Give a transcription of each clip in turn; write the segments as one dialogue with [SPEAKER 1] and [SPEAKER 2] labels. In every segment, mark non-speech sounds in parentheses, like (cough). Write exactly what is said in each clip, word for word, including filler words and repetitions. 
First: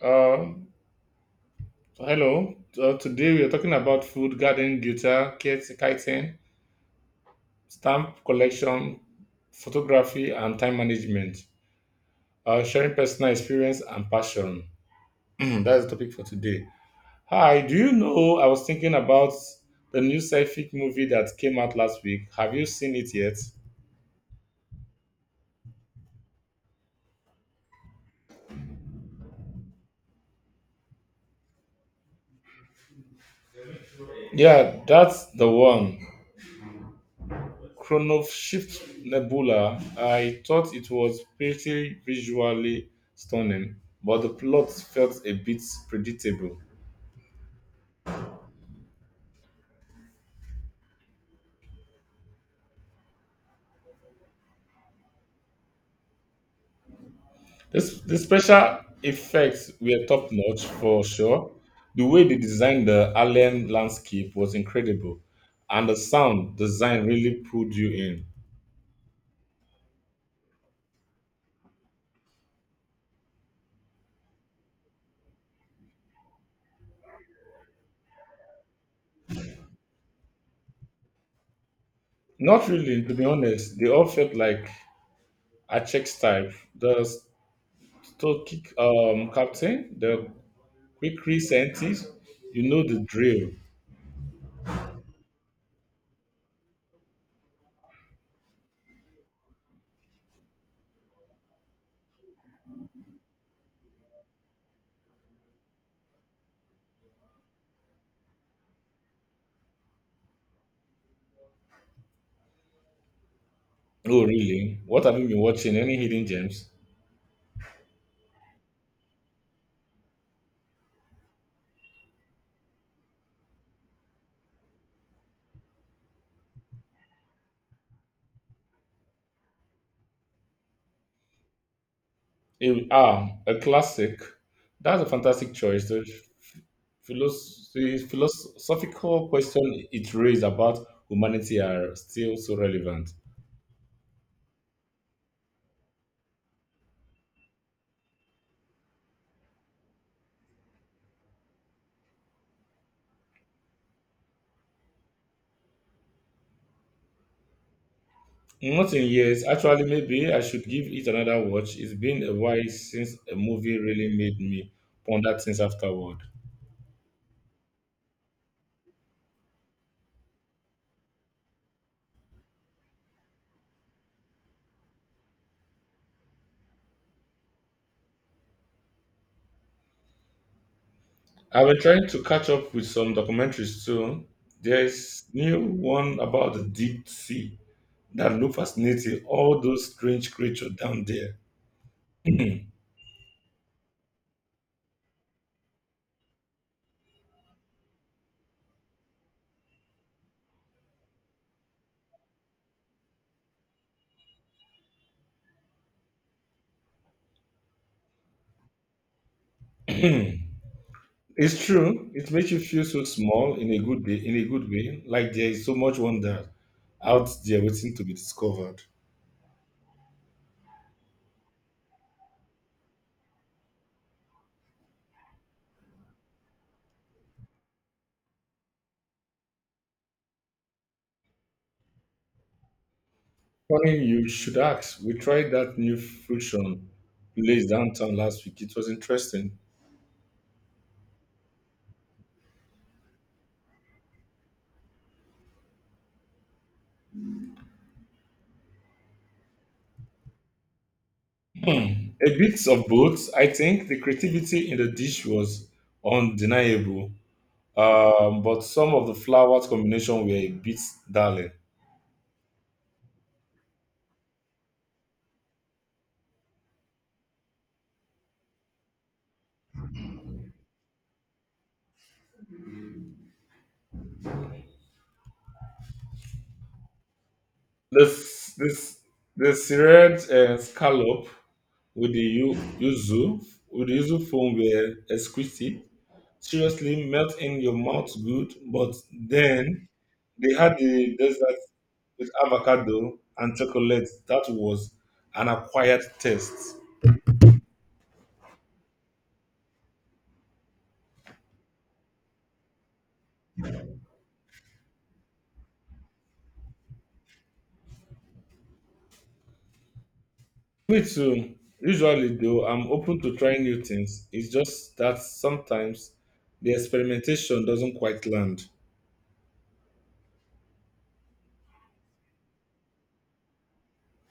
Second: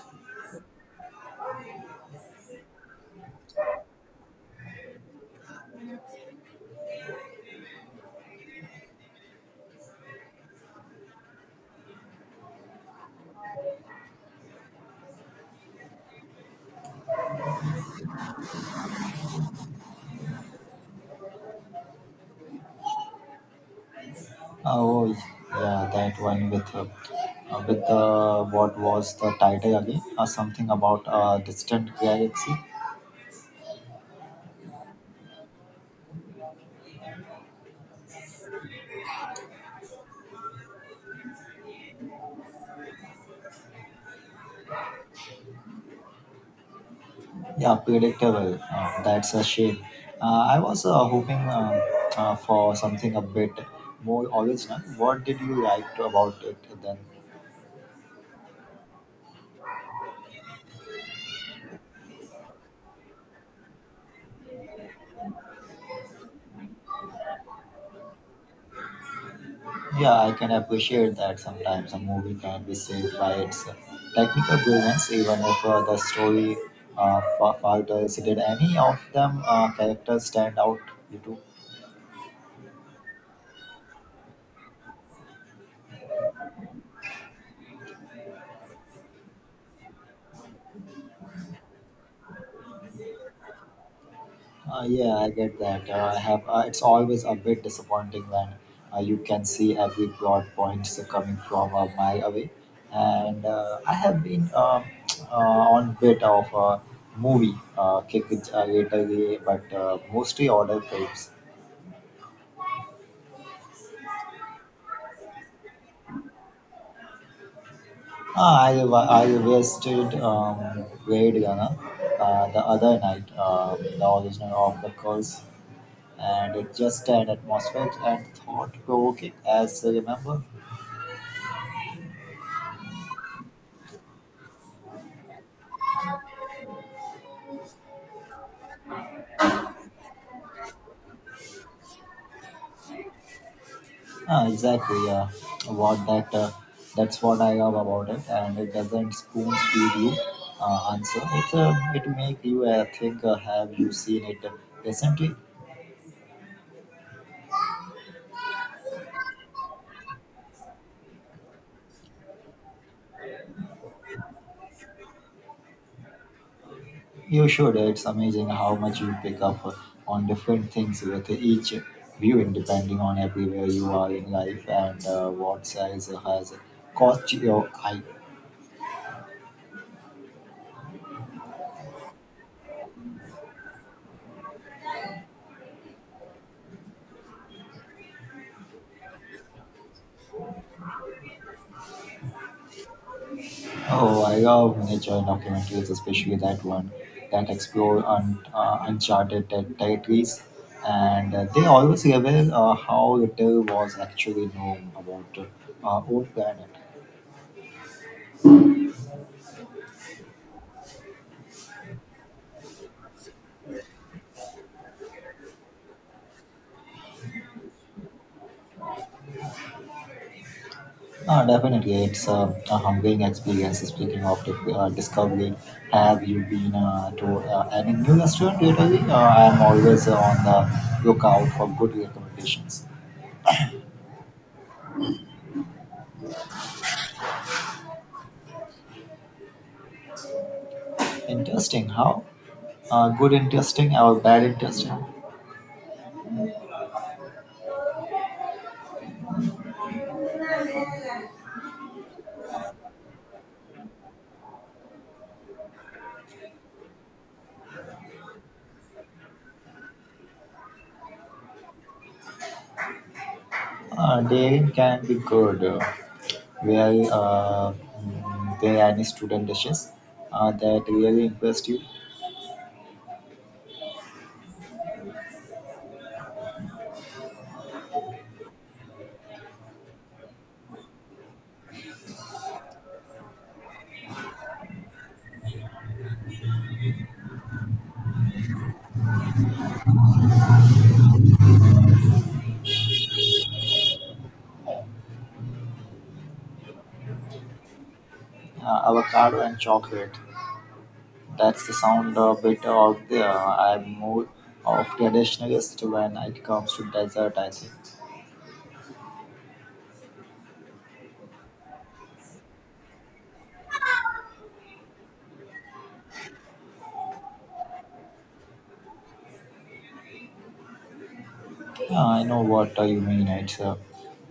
[SPEAKER 1] Uh, Hello. Uh, today we are talking about food, gardening, guitar, kit- kiting, stamp collection, photography, and time management. Uh, sharing personal experience and passion. (clears throat) That's the topic for today. Hi, do you know I was thinking about the new sci-fi movie that came out last week? Have you seen it yet?
[SPEAKER 2] Uh, Oh, yeah, that one with uh, uh, with uh, what was the title again? Uh, something about uh, distant galaxy.
[SPEAKER 1] Yeah, that's the one. Chronowshift Nebula, I thought it was pretty visually stunning, but the plot felt a bit predictable.
[SPEAKER 2] Yeah, predictable. Uh, that's a shame. Uh, I was uh, hoping um uh, for something a bit more original. What did you like about it then?
[SPEAKER 1] This, the special effects were top notch for sure. The way they designed the alien landscape was incredible, and the sound design really pulled you in.
[SPEAKER 2] Yeah, I can appreciate that sometimes a movie can be saved by its technical brilliance, even if uh, the story uh, fa- falters. Did any of them uh, characters stand out? You two?
[SPEAKER 1] Not really, to be honest. They all felt like a Czech type. The Stokik um, captain, the quick scientist, you know the drill.
[SPEAKER 2] Uh, yeah, I get that. Uh, I have. Uh, it's always a bit disappointing when uh, you can see every plot points coming from a mile away. And uh, I have been uh, (tsk) uh, on bit of a movie uh, kick it uh, lately, but uh, mostly order films.
[SPEAKER 1] Oh, really? What have you been watching? Any hidden gems?
[SPEAKER 2] Ah, I wa- I wasted um, Blade Runner, uh, the other night, uh, the original of the curse, and it just an atmospheric and thought provoking as I remember.
[SPEAKER 1] Eh, ah, a classic. That's a fantastic choice. The philos- the philosophical question it raised about humanity are still so relevant.
[SPEAKER 2] Ah, exactly. Yeah, what that uh, that's what I love about it, and it doesn't spoon feed you uh, answer. It's uh, it make you uh, think. Uh, have you seen it recently?
[SPEAKER 1] Not in years. Actually, maybe I should give it another watch. It's been a while since a movie really made me ponder things afterward.
[SPEAKER 2] You should. It's amazing how much you pick up, uh, on different things with each viewing, depending on everywhere you are in life and uh, what size has caught your eye.
[SPEAKER 1] I've been trying to catch up with some documentaries too. There's new one about the deep sea that look fascinating, all those strange creatures down there.
[SPEAKER 2] Oh, I love nature documentaries, especially that one that explore un- uh, uncharted ter- territories, and uh, they always reveal uh, how little was actually known about uh, our own planet.
[SPEAKER 1] It's true. It makes you feel so small in a good day, in a good way, like there is so much wonder out there waiting to be discovered.
[SPEAKER 2] Uh, definitely, it's uh, a humbling experience. Speaking of the, uh, discovery, have you been uh, to uh, any new restaurant lately? Uh, I'm always on the lookout for good recommendations.
[SPEAKER 1] Funny, you should ask. We tried that new fusion place downtown last week. It was interesting.
[SPEAKER 2] Interesting, how? Uh, good, interesting, or bad, interesting?
[SPEAKER 1] A bit of both. I think the creativity in the dish was undeniable, um, but some of the flowers combination were a bit dull.
[SPEAKER 2] Uh, they can be good. Uh, well, uh, mm, there are any student dishes uh, that really impressed you?
[SPEAKER 1] This this the seared uh, scallop with the yu- yuzu with the yuzu foam were exquisite. Seriously, melt in your mouth good, but then they had the dessert with avocado and chocolate. That was an acquired taste.
[SPEAKER 2] Uh, avocado and chocolate. That's the sound a bit out there. I'm more of traditionalist when it comes to dessert. I think.
[SPEAKER 1] Me too. Usually, though, I'm open to trying new things. It's just that sometimes the experimentation doesn't quite land.
[SPEAKER 2] Uh, I know what uh, you mean. It's uh,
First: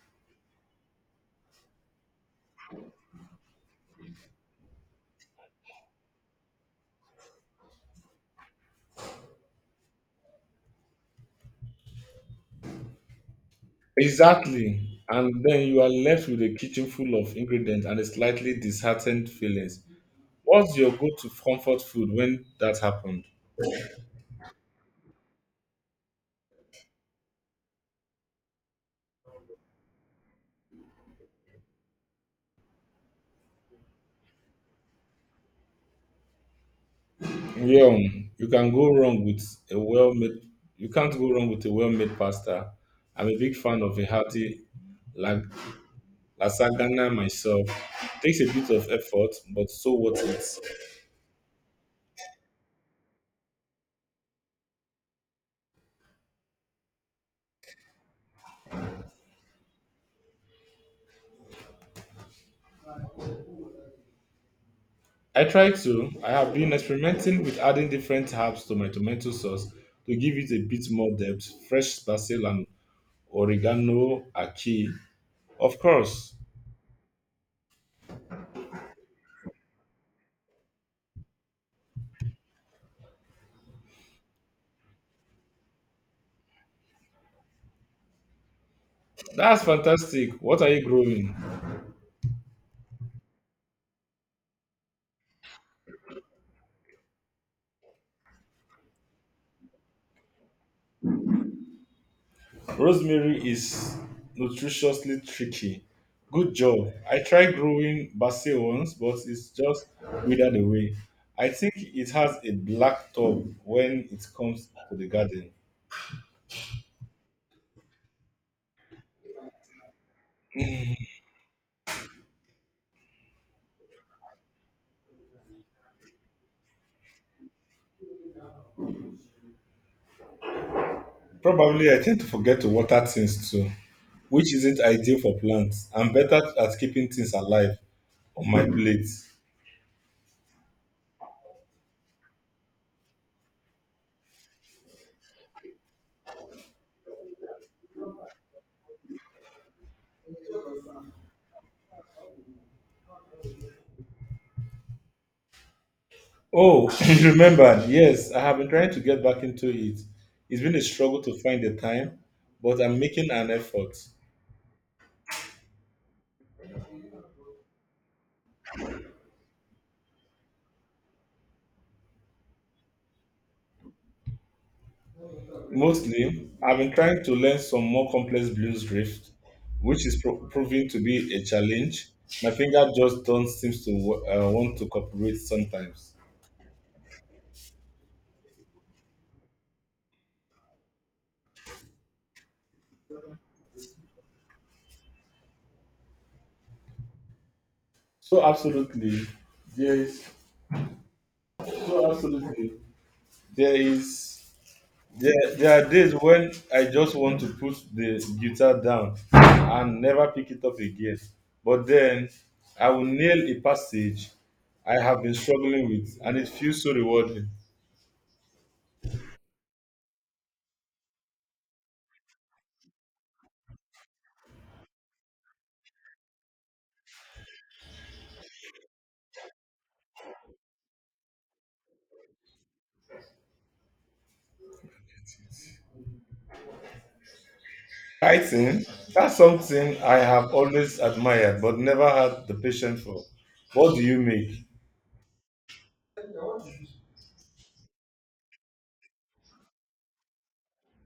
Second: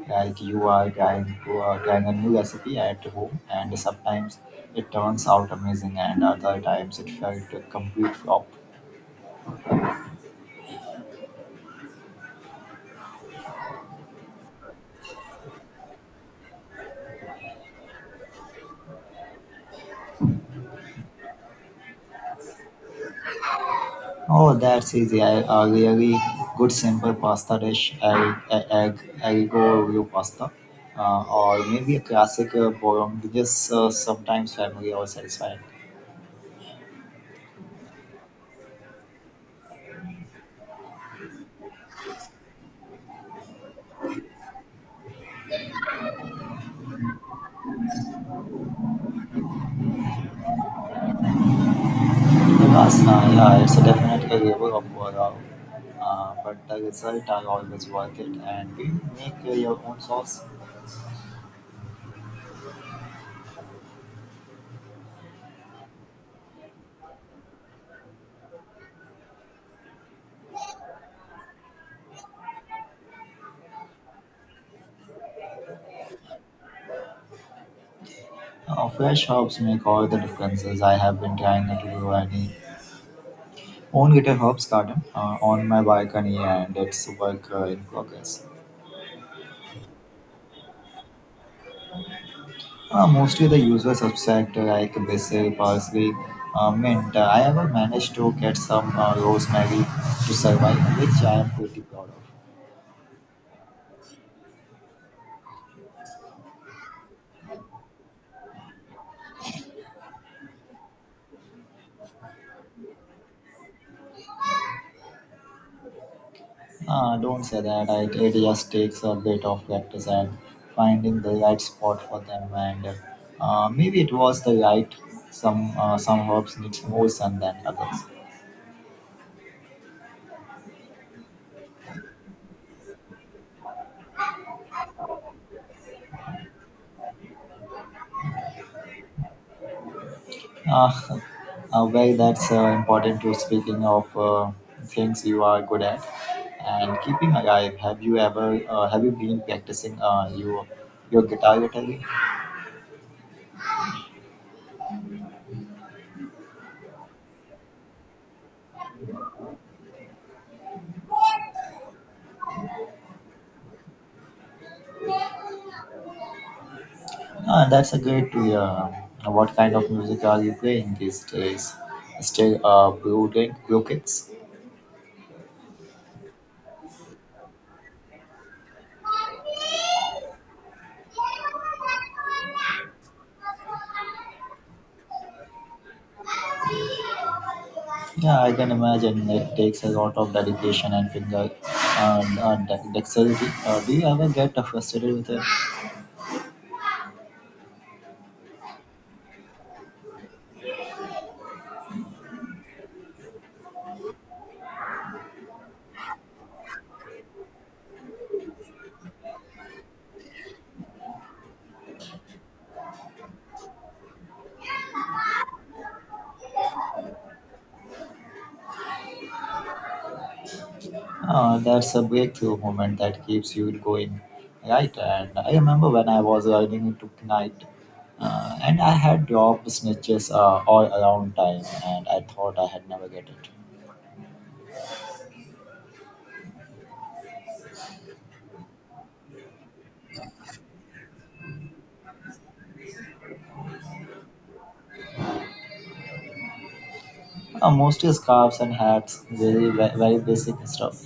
[SPEAKER 2] like you are trying to uh, trying a new recipe at home, and sometimes it turns out amazing, and other times it felt a complete flop.
[SPEAKER 1] Exactly. And then you are left with a kitchen full of ingredients and a slightly disheartened feelings. What's your go-to comfort food when that happened?
[SPEAKER 2] Oh, that's easy. I, a really good simple pasta dish, egg, e, egg, egg, aglio pasta, uh, or maybe a classic uh, bolognese, uh, sometimes family or satisfied.
[SPEAKER 1] Yeah, you can go wrong with a well-made. You can't go wrong with a well-made pasta. I'm a big fan of a healthy la- lasagna myself. Takes a bit of effort, but so worth it.
[SPEAKER 2] The pasta, yeah, it's a definite level of overall, uh, but the result are always worth it. And do you make uh, your own sauce?
[SPEAKER 1] I try to. I have been experimenting with adding different herbs to my tomato sauce to give it a bit more depth, fresh basil and oregano, achi. Of course.
[SPEAKER 2] Uh, fresh herbs make all the differences. I have been trying to do any own little herbs garden uh, on my balcony, and it's work uh, in progress.
[SPEAKER 1] That's fantastic. What are you growing?
[SPEAKER 2] Uh, mostly the usual suspect like basil, parsley, uh, mint. I ever managed to get some uh, rosemary to survive, which I am pretty proud of.
[SPEAKER 1] Rosemary is nutritiously tricky. Good job. I tried growing basil once, but it's just withered away. I think it has a black top when it comes to the garden.
[SPEAKER 2] Uh, don't say that. I, it just takes a bit of practice and finding the right spot for them. And uh, maybe it was the right. Some uh, some herbs needs more sun than others.
[SPEAKER 1] Probably I tend to forget to water things too, which isn't ideal for plants. I'm better at keeping things alive on my plate.
[SPEAKER 2] Uh, (laughs) Uh, well, that's uh, important to speaking of, uh, things you are good at and keeping alive. Have you ever uh, have you been practicing uh, your your guitar lately?
[SPEAKER 1] Oh, (laughs) you remembered. Yes, I have been trying to get back into it. It's been a struggle to find the time, but I'm making an effort.
[SPEAKER 2] Uh, that's a great to hear. What kind of music are you playing these days? Still uh, brooding, brookings?
[SPEAKER 1] Mostly, I've been trying to learn some more complex blues riff, which is pro- proving to be a challenge. My finger just don't seem to wa- uh, want to cooperate sometimes.
[SPEAKER 2] Yeah, I can imagine it takes a lot of dedication and finger and uh, de- dexterity. Uh, do you ever get uh, frustrated with it?
[SPEAKER 1] So absolutely, there is so absolutely there is There, there are days when I just want to put the guitar down and never pick it up again. But then I will nail a passage I have been struggling with, and it feels so rewarding.
[SPEAKER 2] Uh, that's a breakthrough moment that keeps you going, right? And I remember when I was riding into night, uh, and I had dropped snitches uh, all around time, and I thought I had never get it.
[SPEAKER 1] Writing, that's something I have always admired but never had the patience for. What do you make?
[SPEAKER 2] Uh, mostly scarves and hats, very ve- very basic stuff.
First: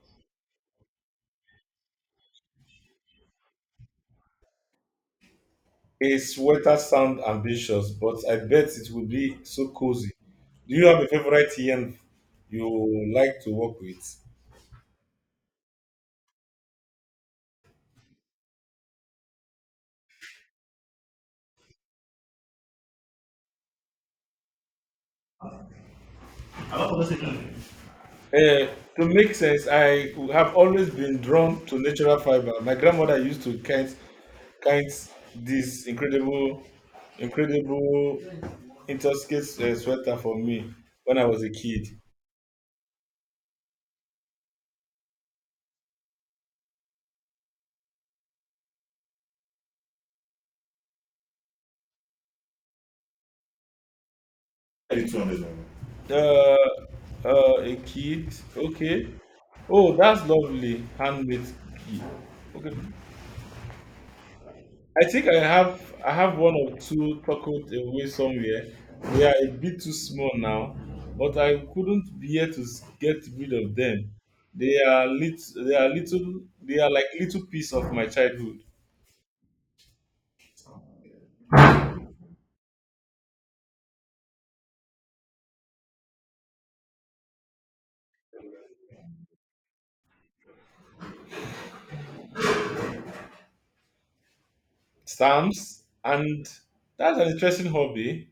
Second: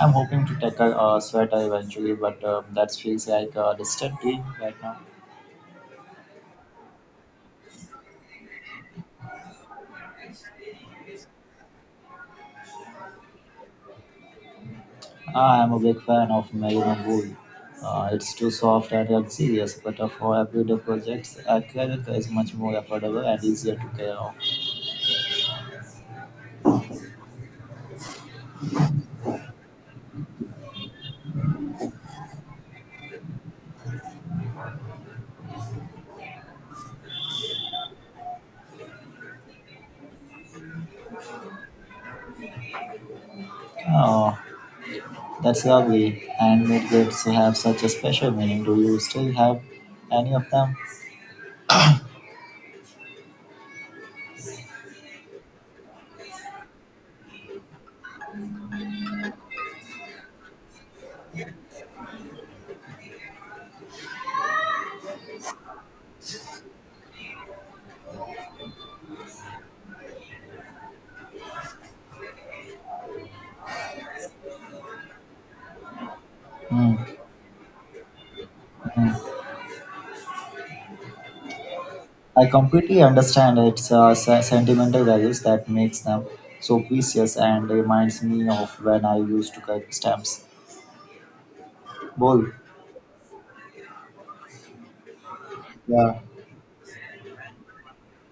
[SPEAKER 2] I'm hoping to tackle a sweater eventually, but um, that feels like a distant dream right now.
[SPEAKER 1] A sweater sound ambitious, but I bet it will be so cozy. Do you have a favorite yarn you like to work with?
[SPEAKER 2] I am a big fan of Maroon Wool. Uh, it's too soft and luxurious, but uh, for everyday projects, Acrylic is much more affordable and easier to carry on.
[SPEAKER 1] Uh, to make sense, I have always been drawn to natural fiber. My grandmother used to kite, kite this incredible, incredible intricate uh, sweater for me when I was a kid.
[SPEAKER 2] Oh, that's lovely. Handmade gifts have such a special meaning. Do you still have any of them?
[SPEAKER 1] This one. Uh, uh, a kid. Okay. Oh, that's lovely. Handmade key. Okay. I think I have I have one or two tucked away somewhere. They are a bit too small now, but I couldn't bear to s- get rid of them. They are lit, they are little they are
[SPEAKER 2] Mm,
[SPEAKER 1] like little piece of my childhood.
[SPEAKER 2] mm. I completely understand its uh, se- sentimental values that makes them so precious and reminds me of when I used to collect stamps. Bol,
[SPEAKER 1] Stamps
[SPEAKER 2] yeah,
[SPEAKER 1] and that's an interesting hobby.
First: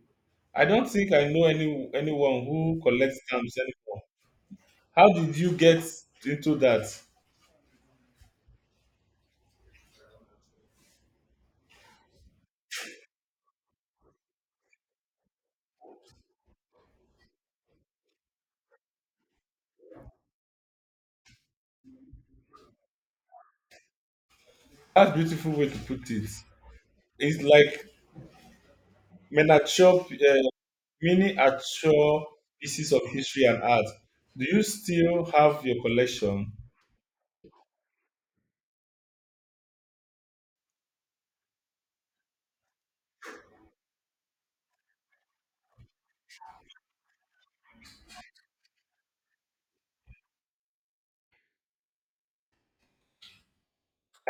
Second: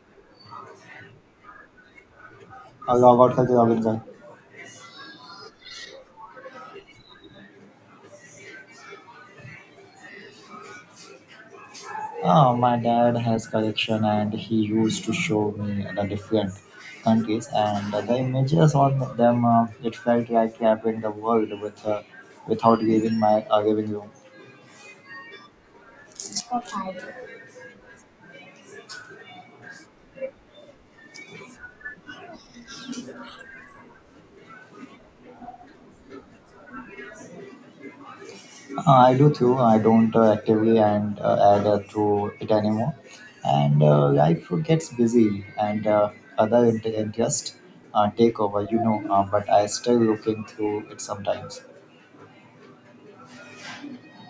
[SPEAKER 1] I don't think I know any anyone who
[SPEAKER 2] Allah
[SPEAKER 1] collects
[SPEAKER 2] God karte
[SPEAKER 1] stamps
[SPEAKER 2] ho, Vinod?
[SPEAKER 1] anymore. How did you get into that?
[SPEAKER 2] Oh, my dad has collection and he used to show me the different countries and the images on them. Uh, it felt like traveling the world with, uh, without leaving my uh, living room.
[SPEAKER 1] That's a beautiful way to put it.
[SPEAKER 2] Uh,
[SPEAKER 1] It's like Men are chop, uh, many are chop pieces of history and art. Do you still have your collection?
[SPEAKER 2] I do too. I don't uh, actively and uh, add uh, to it anymore. And uh, life gets busy and, uh, other int- interest uh, take over, you know. Uh, but I still looking through it sometimes.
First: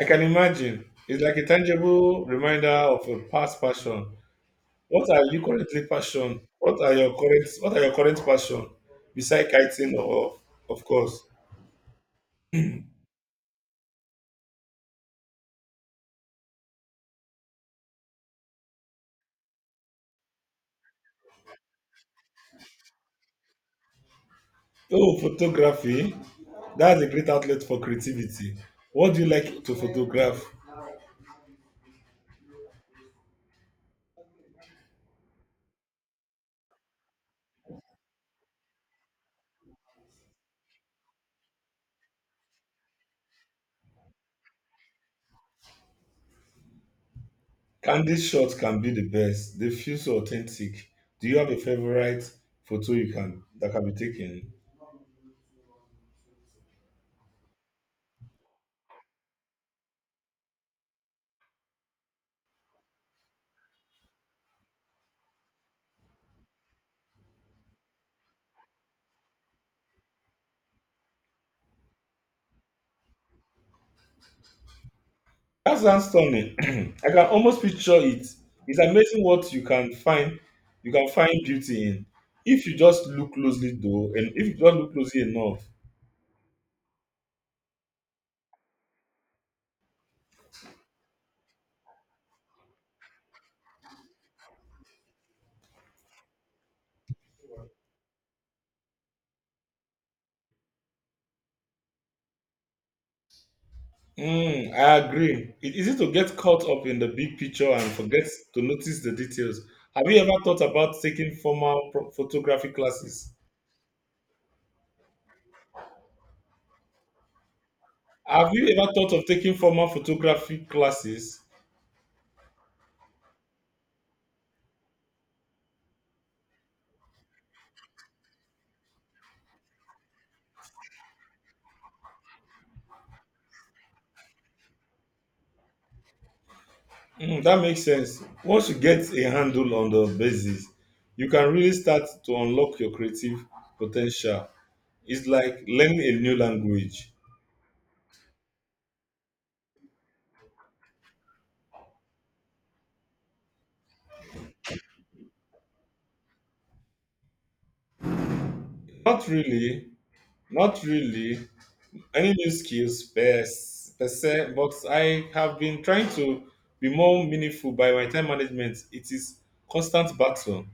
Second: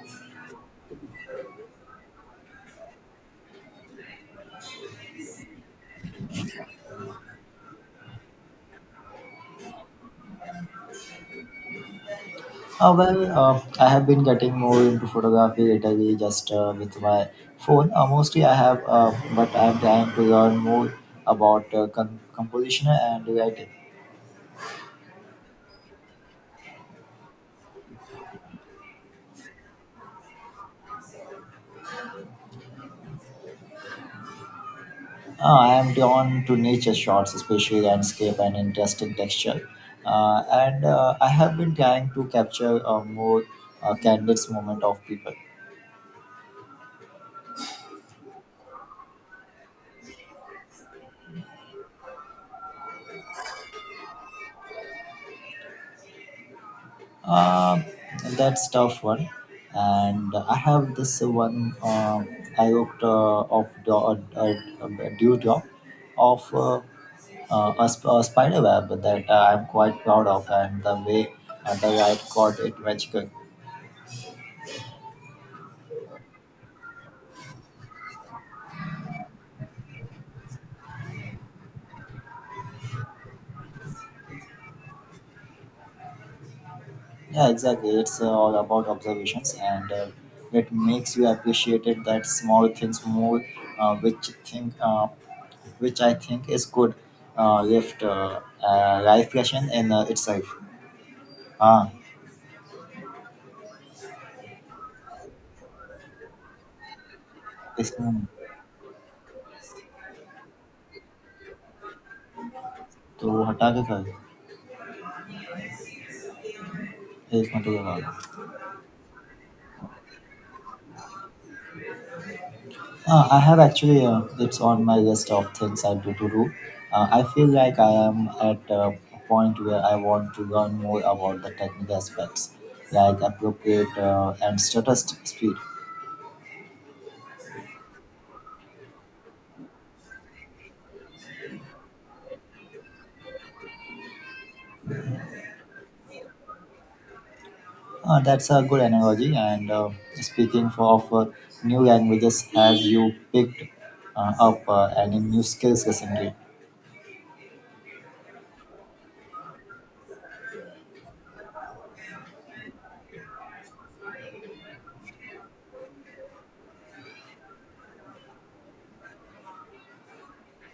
[SPEAKER 1] I can imagine. It's like a tangible reminder of a past passion. What are you currently passion? What are your current What are your current passion? Beside kiting, Of of course.
[SPEAKER 2] Uh, well, uh, I have been getting more into photography lately just uh, with my phone. Uh, mostly I have, uh, but I'm trying to learn more about uh, con- composition and writing.
[SPEAKER 1] Oh, photography. That's a great outlet for creativity. What do you like to photograph?
[SPEAKER 2] Uh, I am drawn to nature shots, especially landscape and interesting texture. Uh, and uh, I have been trying to capture a more uh, candid moment of people.
[SPEAKER 1] Candid shots can be the best. They feel so authentic. Do you have a favorite photo you can that can be taken?
[SPEAKER 2] Uh, that's tough one. And I have this one. Uh, I worked uh, of do- uh, uh, uh, due job of, uh, uh, a, sp- a spider web that uh, I'm quite proud of, and the way uh, the I caught it magical.
[SPEAKER 1] That sounds stunning. (clears throat) I can almost picture it. It's amazing what you can find. You can find beauty in if you just look closely, though, and If you just look closely enough.
[SPEAKER 2] Yeah, exactly. It's uh, all about observations, and uh, it makes you appreciate it that small things more, uh, which think uh, which I think is good uh, left uh, uh, life lesson in uh, itself. Ah.
[SPEAKER 1] Mm, I agree. It's easy to get caught up in the big picture and forget
[SPEAKER 2] Isn't
[SPEAKER 1] to notice the details. Have you ever thought about taking formal pro- photography
[SPEAKER 2] to
[SPEAKER 1] classes?
[SPEAKER 2] Hatake is not to the wall.
[SPEAKER 1] Have you ever thought of taking formal photography classes?
[SPEAKER 2] Uh, I have actually, uh, it's on my list of things I do to do. Uh, I feel like I am at a point where I want to learn more about the technical aspects, like appropriate uh, and status speed.
[SPEAKER 1] Mm, that makes sense. Once you get a handle on the basis, you can really start to unlock your creative potential. It's like learning a new language.
[SPEAKER 2] Uh, that's a good analogy. And uh, speaking for of, uh, new languages, have you picked uh, up uh, any new skills recently?
[SPEAKER 1] Not really, Not really any new skills per, s- per se, but I have been trying to be more meaningful by my time management. It is constant battle.